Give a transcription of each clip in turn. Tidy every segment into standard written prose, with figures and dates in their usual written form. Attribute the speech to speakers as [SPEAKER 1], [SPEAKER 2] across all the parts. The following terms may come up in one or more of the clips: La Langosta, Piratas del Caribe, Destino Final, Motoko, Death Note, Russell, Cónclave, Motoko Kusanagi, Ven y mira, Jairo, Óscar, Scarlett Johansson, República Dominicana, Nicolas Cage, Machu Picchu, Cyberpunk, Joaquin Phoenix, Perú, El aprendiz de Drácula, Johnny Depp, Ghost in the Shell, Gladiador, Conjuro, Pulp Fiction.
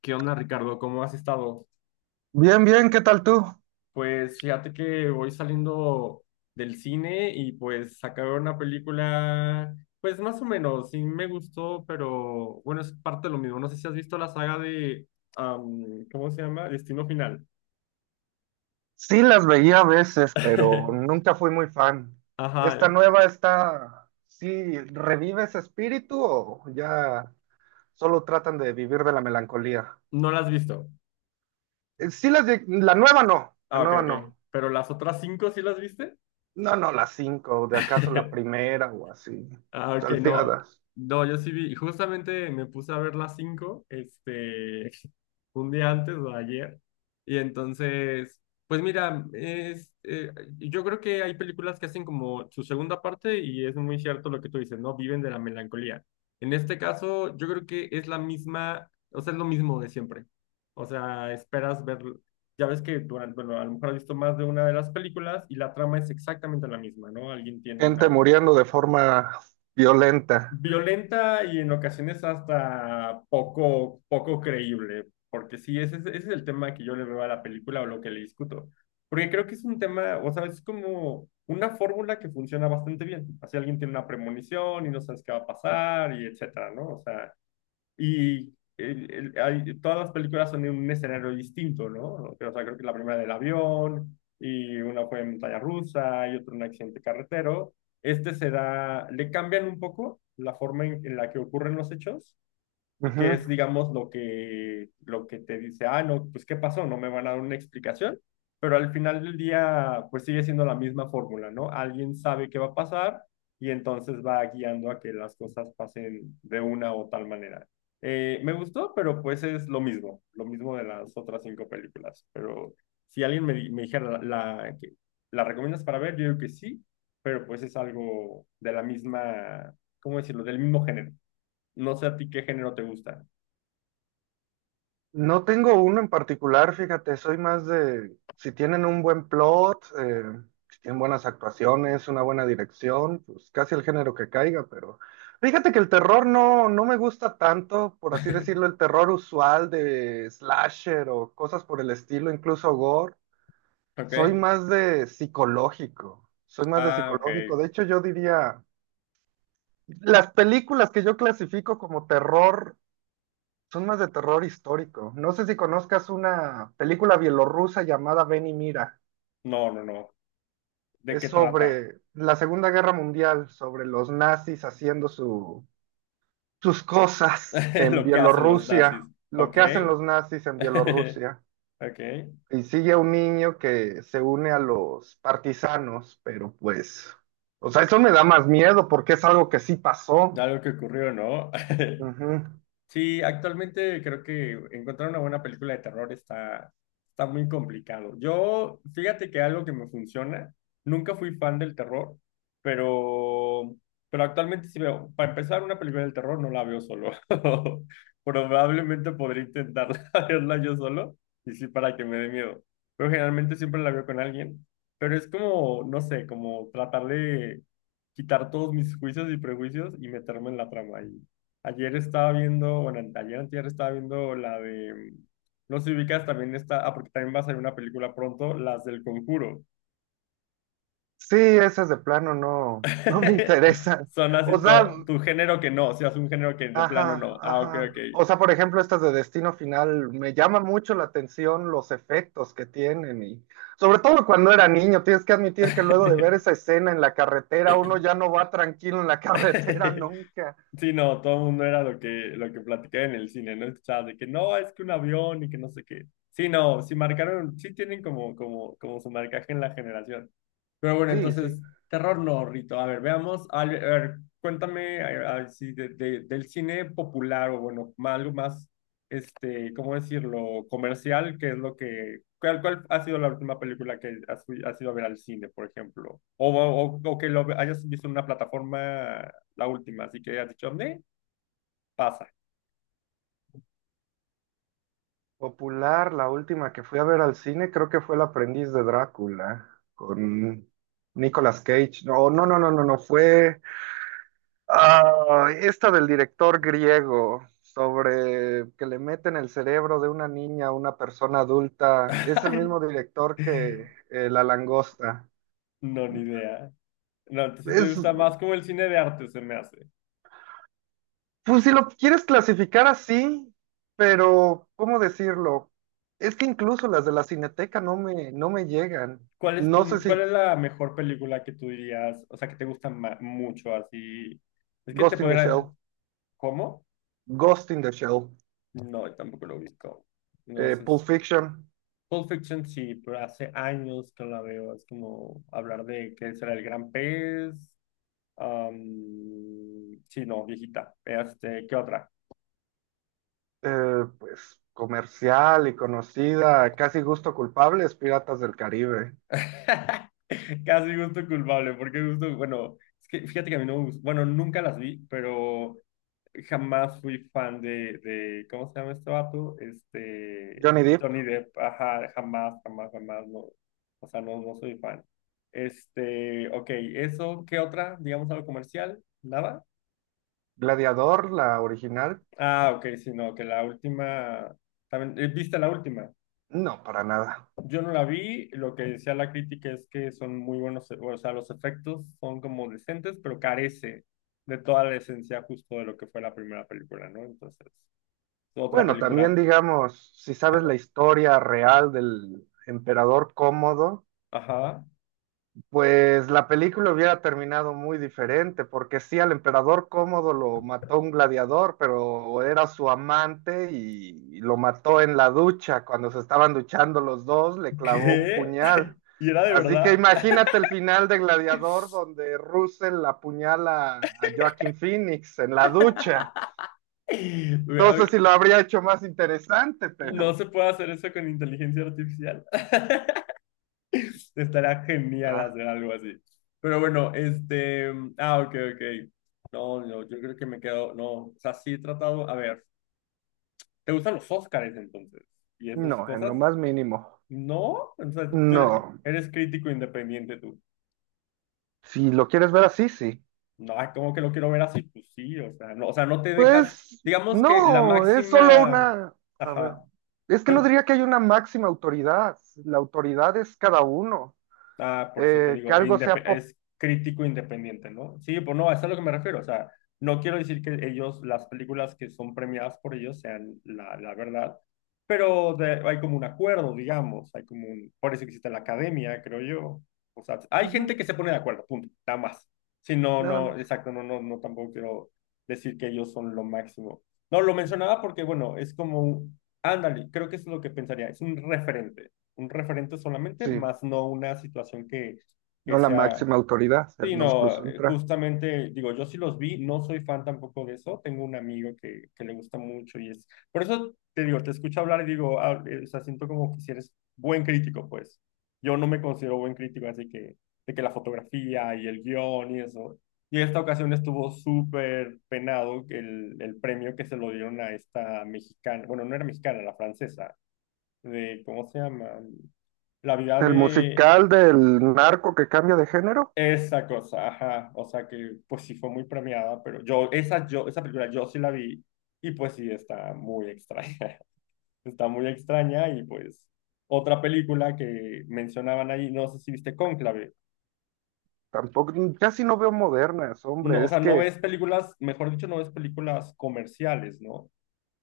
[SPEAKER 1] ¿Qué onda, Ricardo? ¿Cómo has estado?
[SPEAKER 2] Bien, bien, ¿qué tal tú?
[SPEAKER 1] Pues fíjate que voy saliendo del cine y pues sacaron una película, pues más o menos, sí me gustó, pero bueno, es parte de lo mismo. No sé si has visto la saga de, ¿cómo se llama? Destino Final.
[SPEAKER 2] Sí, las veía a veces, pero nunca fui muy fan. ¿Esta
[SPEAKER 1] Ajá,
[SPEAKER 2] nueva está, sí, revive ese espíritu o ya solo tratan de vivir de la melancolía?
[SPEAKER 1] no la has visto.
[SPEAKER 2] Sí, la nueva no, la
[SPEAKER 1] Ah, ok,
[SPEAKER 2] nueva
[SPEAKER 1] ok.
[SPEAKER 2] no.
[SPEAKER 1] Pero las otras cinco sí las viste.
[SPEAKER 2] No, no, las cinco, de acaso la primera o así,
[SPEAKER 1] Ah, ok, no.
[SPEAKER 2] salteadas.
[SPEAKER 1] No, yo sí vi, justamente me puse a ver las cinco, este, un día antes o ayer. Y entonces, pues mira, yo creo que hay películas que hacen como su segunda parte y es muy cierto lo que tú dices, ¿no? Viven de la melancolía. En este caso, yo creo que es la misma, o sea, es lo mismo de siempre. O sea, esperas ver, ya ves que durante, bueno, a lo mejor has visto más de una de las películas y la trama es exactamente la misma, ¿no? Alguien tiene
[SPEAKER 2] Gente
[SPEAKER 1] una
[SPEAKER 2] muriendo de forma violenta.
[SPEAKER 1] violenta y en ocasiones hasta poco creíble, porque sí, ese es el tema que yo le veo a la película o lo que le discuto, porque creo que es un tema, o sea, es como una fórmula que funciona bastante bien, así alguien tiene una premonición y no sabes qué va a pasar y etcétera, ¿no? O sea, y todas las películas son en un escenario distinto, ¿no? O sea, creo que la primera del avión, y una fue en montaña rusa, y otra en un accidente carretero. Este será, le cambian un poco la forma en la que ocurren los hechos,
[SPEAKER 2] Ujú.
[SPEAKER 1] que es, digamos, lo que te dice, ah, no, pues ¿qué pasó? No me van a dar una explicación, pero al final del día, pues sigue siendo la misma fórmula, ¿no? Alguien sabe qué va a pasar y entonces va guiando a que las cosas pasen de una o tal manera. Me gustó, pero pues es lo mismo de las otras cinco películas, pero si alguien me dijera, ¿la recomiendas para ver? Yo digo que sí, pero pues es algo de la misma, ¿cómo decirlo? Del mismo género. No sé a ti qué género te gusta.
[SPEAKER 2] No tengo uno en particular, fíjate, soy más de si tienen un buen plot, si tienen buenas actuaciones, una buena dirección, pues casi el género que caiga, pero fíjate que el terror no, no me gusta tanto, por así decirlo, el terror usual de slasher o cosas por el estilo, incluso gore. Soy
[SPEAKER 1] Ok.
[SPEAKER 2] más de psicológico, soy más de
[SPEAKER 1] Ah, ok.
[SPEAKER 2] psicológico. De hecho, yo diría, las películas que yo clasifico como terror. Son más de terror histórico. No sé si conozcas una película bielorrusa llamada Ven y mira.
[SPEAKER 1] No, no, no. ¿De
[SPEAKER 2] Es
[SPEAKER 1] qué trata?
[SPEAKER 2] sobre la Segunda Guerra Mundial, sobre los nazis haciendo sus cosas en
[SPEAKER 1] Lo que hacen los
[SPEAKER 2] Bielorrusia,
[SPEAKER 1] nazis.
[SPEAKER 2] lo
[SPEAKER 1] Ok.
[SPEAKER 2] que hacen los nazis en Bielorrusia.
[SPEAKER 1] Ok.
[SPEAKER 2] Y sigue a un niño que se une a los partisanos, pero pues, o sea, eso me da más miedo porque es algo que sí pasó.
[SPEAKER 1] Algo que ocurrió, ¿no?
[SPEAKER 2] Ujú.
[SPEAKER 1] Sí, actualmente creo que encontrar una buena película de terror está muy complicado. Yo, fíjate que algo que me funciona, nunca fui fan del terror, pero, pero actualmente sí veo, para empezar, una película del terror no la veo solo. Probablemente podría intentarla verla yo solo, y sí para que me dé miedo. Pero generalmente siempre la veo con alguien. Pero es como, no sé, como tratar de quitar todos mis juicios y prejuicios y meterme en la trama. Ayer estaba viendo, bueno, ayer antier estaba viendo la de, no sé si ubicas, también está, ah, porque también va a salir una película pronto, las del Conjuro.
[SPEAKER 2] Sí, esas de plano no, no me interesan.
[SPEAKER 1] Son
[SPEAKER 2] O
[SPEAKER 1] así
[SPEAKER 2] sea,
[SPEAKER 1] todo, tu género que no, si es un género que de plano
[SPEAKER 2] ajá,
[SPEAKER 1] no. Ah, ok,
[SPEAKER 2] ajá.
[SPEAKER 1] ok.
[SPEAKER 2] O sea, por ejemplo, estas de Destino Final, me llama mucho la atención los efectos que tienen y sobre todo cuando era niño, tienes que admitir que luego de ver esa escena en la carretera, uno ya no va tranquilo en la carretera nunca.
[SPEAKER 1] Sí, no, todo el mundo era lo que, platicaba en el cine, ¿no? Escuchaba de que no, es que un avión y que no sé qué. Sí, no, sí marcaron, sí tienen como su marcaje en la generación. Pero bueno,
[SPEAKER 2] Sí,
[SPEAKER 1] entonces,
[SPEAKER 2] sí.
[SPEAKER 1] terror no, Rito. A ver, veamos. A ver, cuéntame si del cine popular o bueno, algo más, este, ¿cómo decirlo? Comercial, qué es lo que... ¿Cuál ha sido la última película que has ido a ver al cine, por ejemplo? O que hayas visto en una plataforma, la última, así que has dicho, ¿me? Pasa.
[SPEAKER 2] Popular, la última que fui a ver al cine, creo que fue El aprendiz de Drácula con Nicolas Cage. No, no, no, no, no, no, fue, ah, esta del director griego sobre que le meten el cerebro de una niña a una persona adulta, es el
[SPEAKER 1] Ay,
[SPEAKER 2] mismo director que La Langosta.
[SPEAKER 1] no, ni idea. No, entonces si te
[SPEAKER 2] Es,
[SPEAKER 1] gusta más como el cine de arte, se me hace.
[SPEAKER 2] pues si lo quieres clasificar así, pero ¿cómo decirlo? Es que incluso las de la Cineteca no me, no me llegan.
[SPEAKER 1] ¿Cuál es tu,
[SPEAKER 2] No sé
[SPEAKER 1] cuál
[SPEAKER 2] si
[SPEAKER 1] es la mejor película que tú dirías, o sea, que te gusta mucho así? Es que te
[SPEAKER 2] Ghost in the
[SPEAKER 1] podría,
[SPEAKER 2] Shell,
[SPEAKER 1] ¿cómo?
[SPEAKER 2] Ghost in the Shell,
[SPEAKER 1] No, tampoco lo ubico. No sé.
[SPEAKER 2] Pulp Fiction.
[SPEAKER 1] Pulp Fiction sí, pero hace años que no la veo. Es como hablar de que será el gran pez. am, sí, no, viejita. Este, ¿qué otra?
[SPEAKER 2] Pues comercial y conocida, casi gusto culpable, es Piratas del Caribe.
[SPEAKER 1] Casi gusto culpable, porque gusto, bueno, es que fíjate que a mí no me gusta, bueno, nunca las vi, pero jamás fui fan de, ¿cómo se llama este vato? Este,
[SPEAKER 2] Johnny Depp,
[SPEAKER 1] Johnny Depp, ajá, jamás, jamás, jamás, no, o sea, no, no soy fan. Este, ok, eso, ¿qué otra? Digamos algo comercial, ¿nada?
[SPEAKER 2] Gladiador, la original,
[SPEAKER 1] Ah, ok, sí, no, que la última, también, ¿viste la última?
[SPEAKER 2] no, para nada.
[SPEAKER 1] Yo no la vi, lo que decía la crítica es que son muy buenos, o sea, los efectos son como decentes, pero carece de toda la esencia justo de lo que fue la primera película, ¿no? Entonces, otra
[SPEAKER 2] Bueno,
[SPEAKER 1] película,
[SPEAKER 2] también digamos, si sabes la historia real del emperador Cómodo,
[SPEAKER 1] ajá.
[SPEAKER 2] pues la película hubiera terminado muy diferente, porque sí, al emperador Cómodo lo mató un gladiador, pero era su amante y lo mató en la ducha. Cuando se estaban duchando los dos, le clavó un
[SPEAKER 1] ¿Qué?
[SPEAKER 2] puñal.
[SPEAKER 1] ¿Y era de
[SPEAKER 2] Así que
[SPEAKER 1] verdad?
[SPEAKER 2] imagínate el final de Gladiador, donde Russell apuñala a Joaquin Phoenix en la ducha.
[SPEAKER 1] Güey, a
[SPEAKER 2] No sé si
[SPEAKER 1] ver,
[SPEAKER 2] lo habría hecho más interesante,
[SPEAKER 1] no
[SPEAKER 2] pero
[SPEAKER 1] se puede hacer eso con inteligencia artificial. Estará genial
[SPEAKER 2] ah,
[SPEAKER 1] hacer algo así. Pero bueno, este. Ah, ok, ok. No, no, yo creo que me quedo. No, o sea, sí he tratado. A ver, ¿te gustan los Óscares entonces? ¿Y esas
[SPEAKER 2] no, en lo
[SPEAKER 1] cosas?
[SPEAKER 2] más mínimo.
[SPEAKER 1] No, entonces tú eres
[SPEAKER 2] No,
[SPEAKER 1] eres crítico independiente.
[SPEAKER 2] si lo quieres ver así, sí.
[SPEAKER 1] No, ay, ¿cómo que lo quiero ver así? Pues sí, o sea, no te dejas,
[SPEAKER 2] Pues
[SPEAKER 1] digamos que la
[SPEAKER 2] no, es solo
[SPEAKER 1] máxima,
[SPEAKER 2] una, a ver,
[SPEAKER 1] ajá,
[SPEAKER 2] es que no
[SPEAKER 1] no,
[SPEAKER 2] diría que hay una máxima autoridad, la autoridad es cada uno.
[SPEAKER 1] ah, por eso te
[SPEAKER 2] Que
[SPEAKER 1] digo,
[SPEAKER 2] algo sea pop,
[SPEAKER 1] es crítico independiente, ¿no? Sí, pues no, eso es a lo que me refiero. O sea, no quiero decir que ellos, las películas que son premiadas por ellos sean la verdad, pero hay como un acuerdo, digamos, hay como un, por eso existe la academia, creo yo. O sea, hay
[SPEAKER 2] ujú,
[SPEAKER 1] gente que se pone de acuerdo, punto, nada más. Sí, no,
[SPEAKER 2] nada
[SPEAKER 1] no,
[SPEAKER 2] más.
[SPEAKER 1] exacto, no, no, no, tampoco quiero decir que ellos son lo máximo. No, lo mencionaba porque, bueno, es como, ándale, creo que es lo que pensaría, es un referente solamente,
[SPEAKER 2] Sí,
[SPEAKER 1] más no una situación que
[SPEAKER 2] no la
[SPEAKER 1] sea...
[SPEAKER 2] máxima autoridad, el
[SPEAKER 1] Sí,
[SPEAKER 2] non plus
[SPEAKER 1] no,
[SPEAKER 2] ultra.
[SPEAKER 1] justamente, digo, yo sí los vi, no soy fan tampoco de eso, tengo un amigo que le gusta mucho y es... Por eso te digo, te escucho hablar y digo, o sea, siento como que si eres buen crítico, pues. Yo no me considero buen crítico, así que de que la fotografía y el guión y eso. Y esta ocasión estuvo súper penado el premio que se lo dieron a esta mexicana, bueno, no era mexicana, la francesa, de, ¿cómo se llama? La vida
[SPEAKER 2] El
[SPEAKER 1] de
[SPEAKER 2] musical del narco que cambia de género,
[SPEAKER 1] esa cosa, ajá. O sea que pues sí fue muy premiada, pero esa película yo sí la vi y pues sí está muy extraña. Está muy extraña y pues otra película que mencionaban ahí, no sé si viste Cónclave.
[SPEAKER 2] tampoco, casi no veo modernas,
[SPEAKER 1] No,
[SPEAKER 2] hombre,
[SPEAKER 1] o
[SPEAKER 2] es
[SPEAKER 1] sea, no
[SPEAKER 2] que,
[SPEAKER 1] ves películas, mejor dicho, no ves películas comerciales, ¿no?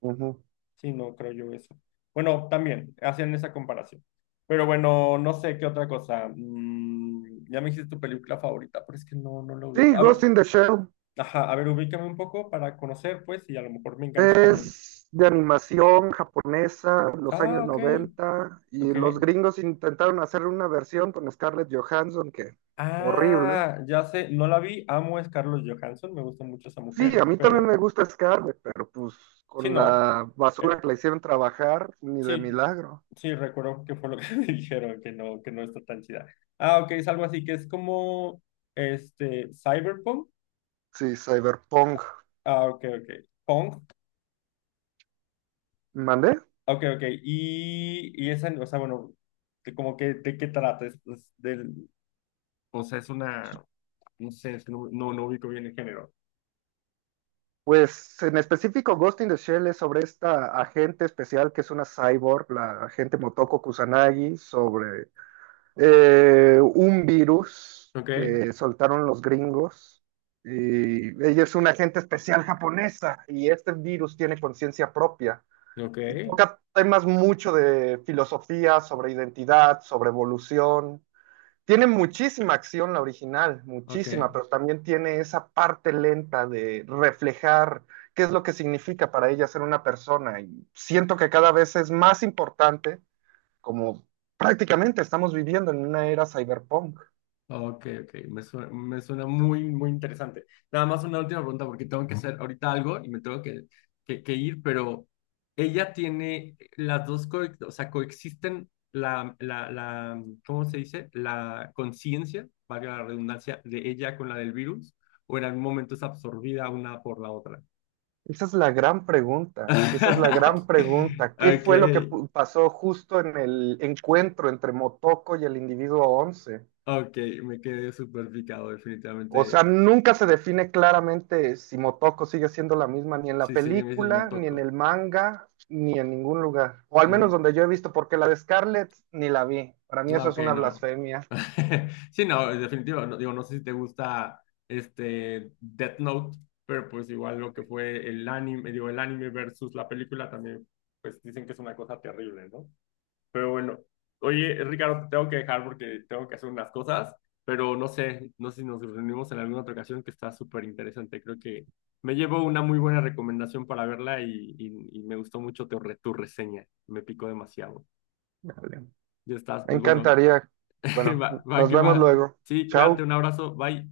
[SPEAKER 2] ujú.
[SPEAKER 1] Sí, no creo yo eso. Bueno, también hacían esa comparación. Pero bueno, no sé qué otra cosa. Ya me dijiste tu película favorita, pero es que no, no lo
[SPEAKER 2] Sí,
[SPEAKER 1] ubico. A
[SPEAKER 2] Ghost
[SPEAKER 1] ver,
[SPEAKER 2] in the Shell,
[SPEAKER 1] ajá, a ver, ubícame un poco para conocer, pues, y a lo mejor me engancho también.
[SPEAKER 2] es de animación japonesa, los
[SPEAKER 1] Ah,
[SPEAKER 2] años
[SPEAKER 1] ok,
[SPEAKER 2] 90 y
[SPEAKER 1] ok.
[SPEAKER 2] los gringos intentaron hacer una versión con Scarlett Johansson, que horrible.
[SPEAKER 1] Ah, ya sé, no la vi, amo es Carlos Johansson, me gusta mucho esa
[SPEAKER 2] Sí,
[SPEAKER 1] mujer,
[SPEAKER 2] a mí también
[SPEAKER 1] pero
[SPEAKER 2] me gusta Scarlett, pero pues
[SPEAKER 1] sí,
[SPEAKER 2] con
[SPEAKER 1] no,
[SPEAKER 2] la
[SPEAKER 1] eh,
[SPEAKER 2] basura que la hicieron trabajar, ni de
[SPEAKER 1] sí,
[SPEAKER 2] milagro.
[SPEAKER 1] sí, recuerdo que fue lo que me dijeron, que no está tan chida. Ah, ok, es algo así, que es como, este, cyberpunk.
[SPEAKER 2] Sí, cyberpunk.
[SPEAKER 1] Ah, ok, ok, punk,
[SPEAKER 2] ¿Mandé?
[SPEAKER 1] ok, ok, y esa, o sea, bueno, que como que, ¿de qué trata? Es del, o sea, es una... No sé, no ubico bien el género.
[SPEAKER 2] Pues en específico, Ghost in the Shell es sobre esta agente especial que es una cyborg, la agente Motoko Kusanagi, sobre un virus
[SPEAKER 1] Ok,
[SPEAKER 2] que soltaron los gringos. Y ella es una agente especial japonesa y este virus tiene conciencia propia.
[SPEAKER 1] ok,
[SPEAKER 2] Y toca temas mucho de filosofía, sobre identidad, sobre evolución. Tiene muchísima acción la original,
[SPEAKER 1] ok,
[SPEAKER 2] muchísima, pero también tiene esa parte lenta de reflejar qué es lo que significa para ella ser una persona. Y siento que cada vez es más importante como prácticamente estamos viviendo en una era cyberpunk.
[SPEAKER 1] ok, ok. Me suena muy, muy interesante. Nada más una última pregunta porque tengo que hacer ahorita algo y me tengo que ir, pero ella tiene las dos, o sea, coexisten ¿cómo se dice? La conciencia, valga la redundancia, de ella con la del virus, o en algún momento es absorbida una por la otra.
[SPEAKER 2] Esa es la gran pregunta, esa es la gran pregunta. ¿Qué
[SPEAKER 1] Ok,
[SPEAKER 2] fue lo que pasó justo en el encuentro entre Motoko y el individuo 11?
[SPEAKER 1] ok, me quedé súper picado,
[SPEAKER 2] O sea,
[SPEAKER 1] definitivamente.
[SPEAKER 2] nunca se define claramente si Motoko sigue siendo la misma ni en la
[SPEAKER 1] Sí, sí, me dicen
[SPEAKER 2] película, ni en
[SPEAKER 1] Motoko.
[SPEAKER 2] el manga, ni en ningún lugar. O al menos
[SPEAKER 1] Mm,
[SPEAKER 2] donde yo he visto, porque la de Scarlett ni la vi. Para mí eso es
[SPEAKER 1] ok,
[SPEAKER 2] una
[SPEAKER 1] no.
[SPEAKER 2] blasfemia.
[SPEAKER 1] Sí, no, es definitivo. No, digo, no sé si te gusta este Death Note, pero pues igual lo que fue el anime, digo, el anime versus la película también, pues dicen que es una cosa terrible, ¿no? Pero bueno, oye, Ricardo, te tengo que dejar porque tengo que hacer unas cosas, pero no sé si nos reunimos en alguna otra ocasión que está súper interesante. Creo que me llevo una muy buena recomendación para verla y me gustó mucho tu reseña. Me picó demasiado.
[SPEAKER 2] Vale.
[SPEAKER 1] Ya estás,
[SPEAKER 2] Me
[SPEAKER 1] pues bueno,
[SPEAKER 2] encantaría. Bueno,
[SPEAKER 1] va, va
[SPEAKER 2] nos
[SPEAKER 1] que
[SPEAKER 2] vemos
[SPEAKER 1] va.
[SPEAKER 2] luego.
[SPEAKER 1] Sí, cuídate,
[SPEAKER 2] Chao.
[SPEAKER 1] un abrazo, bye.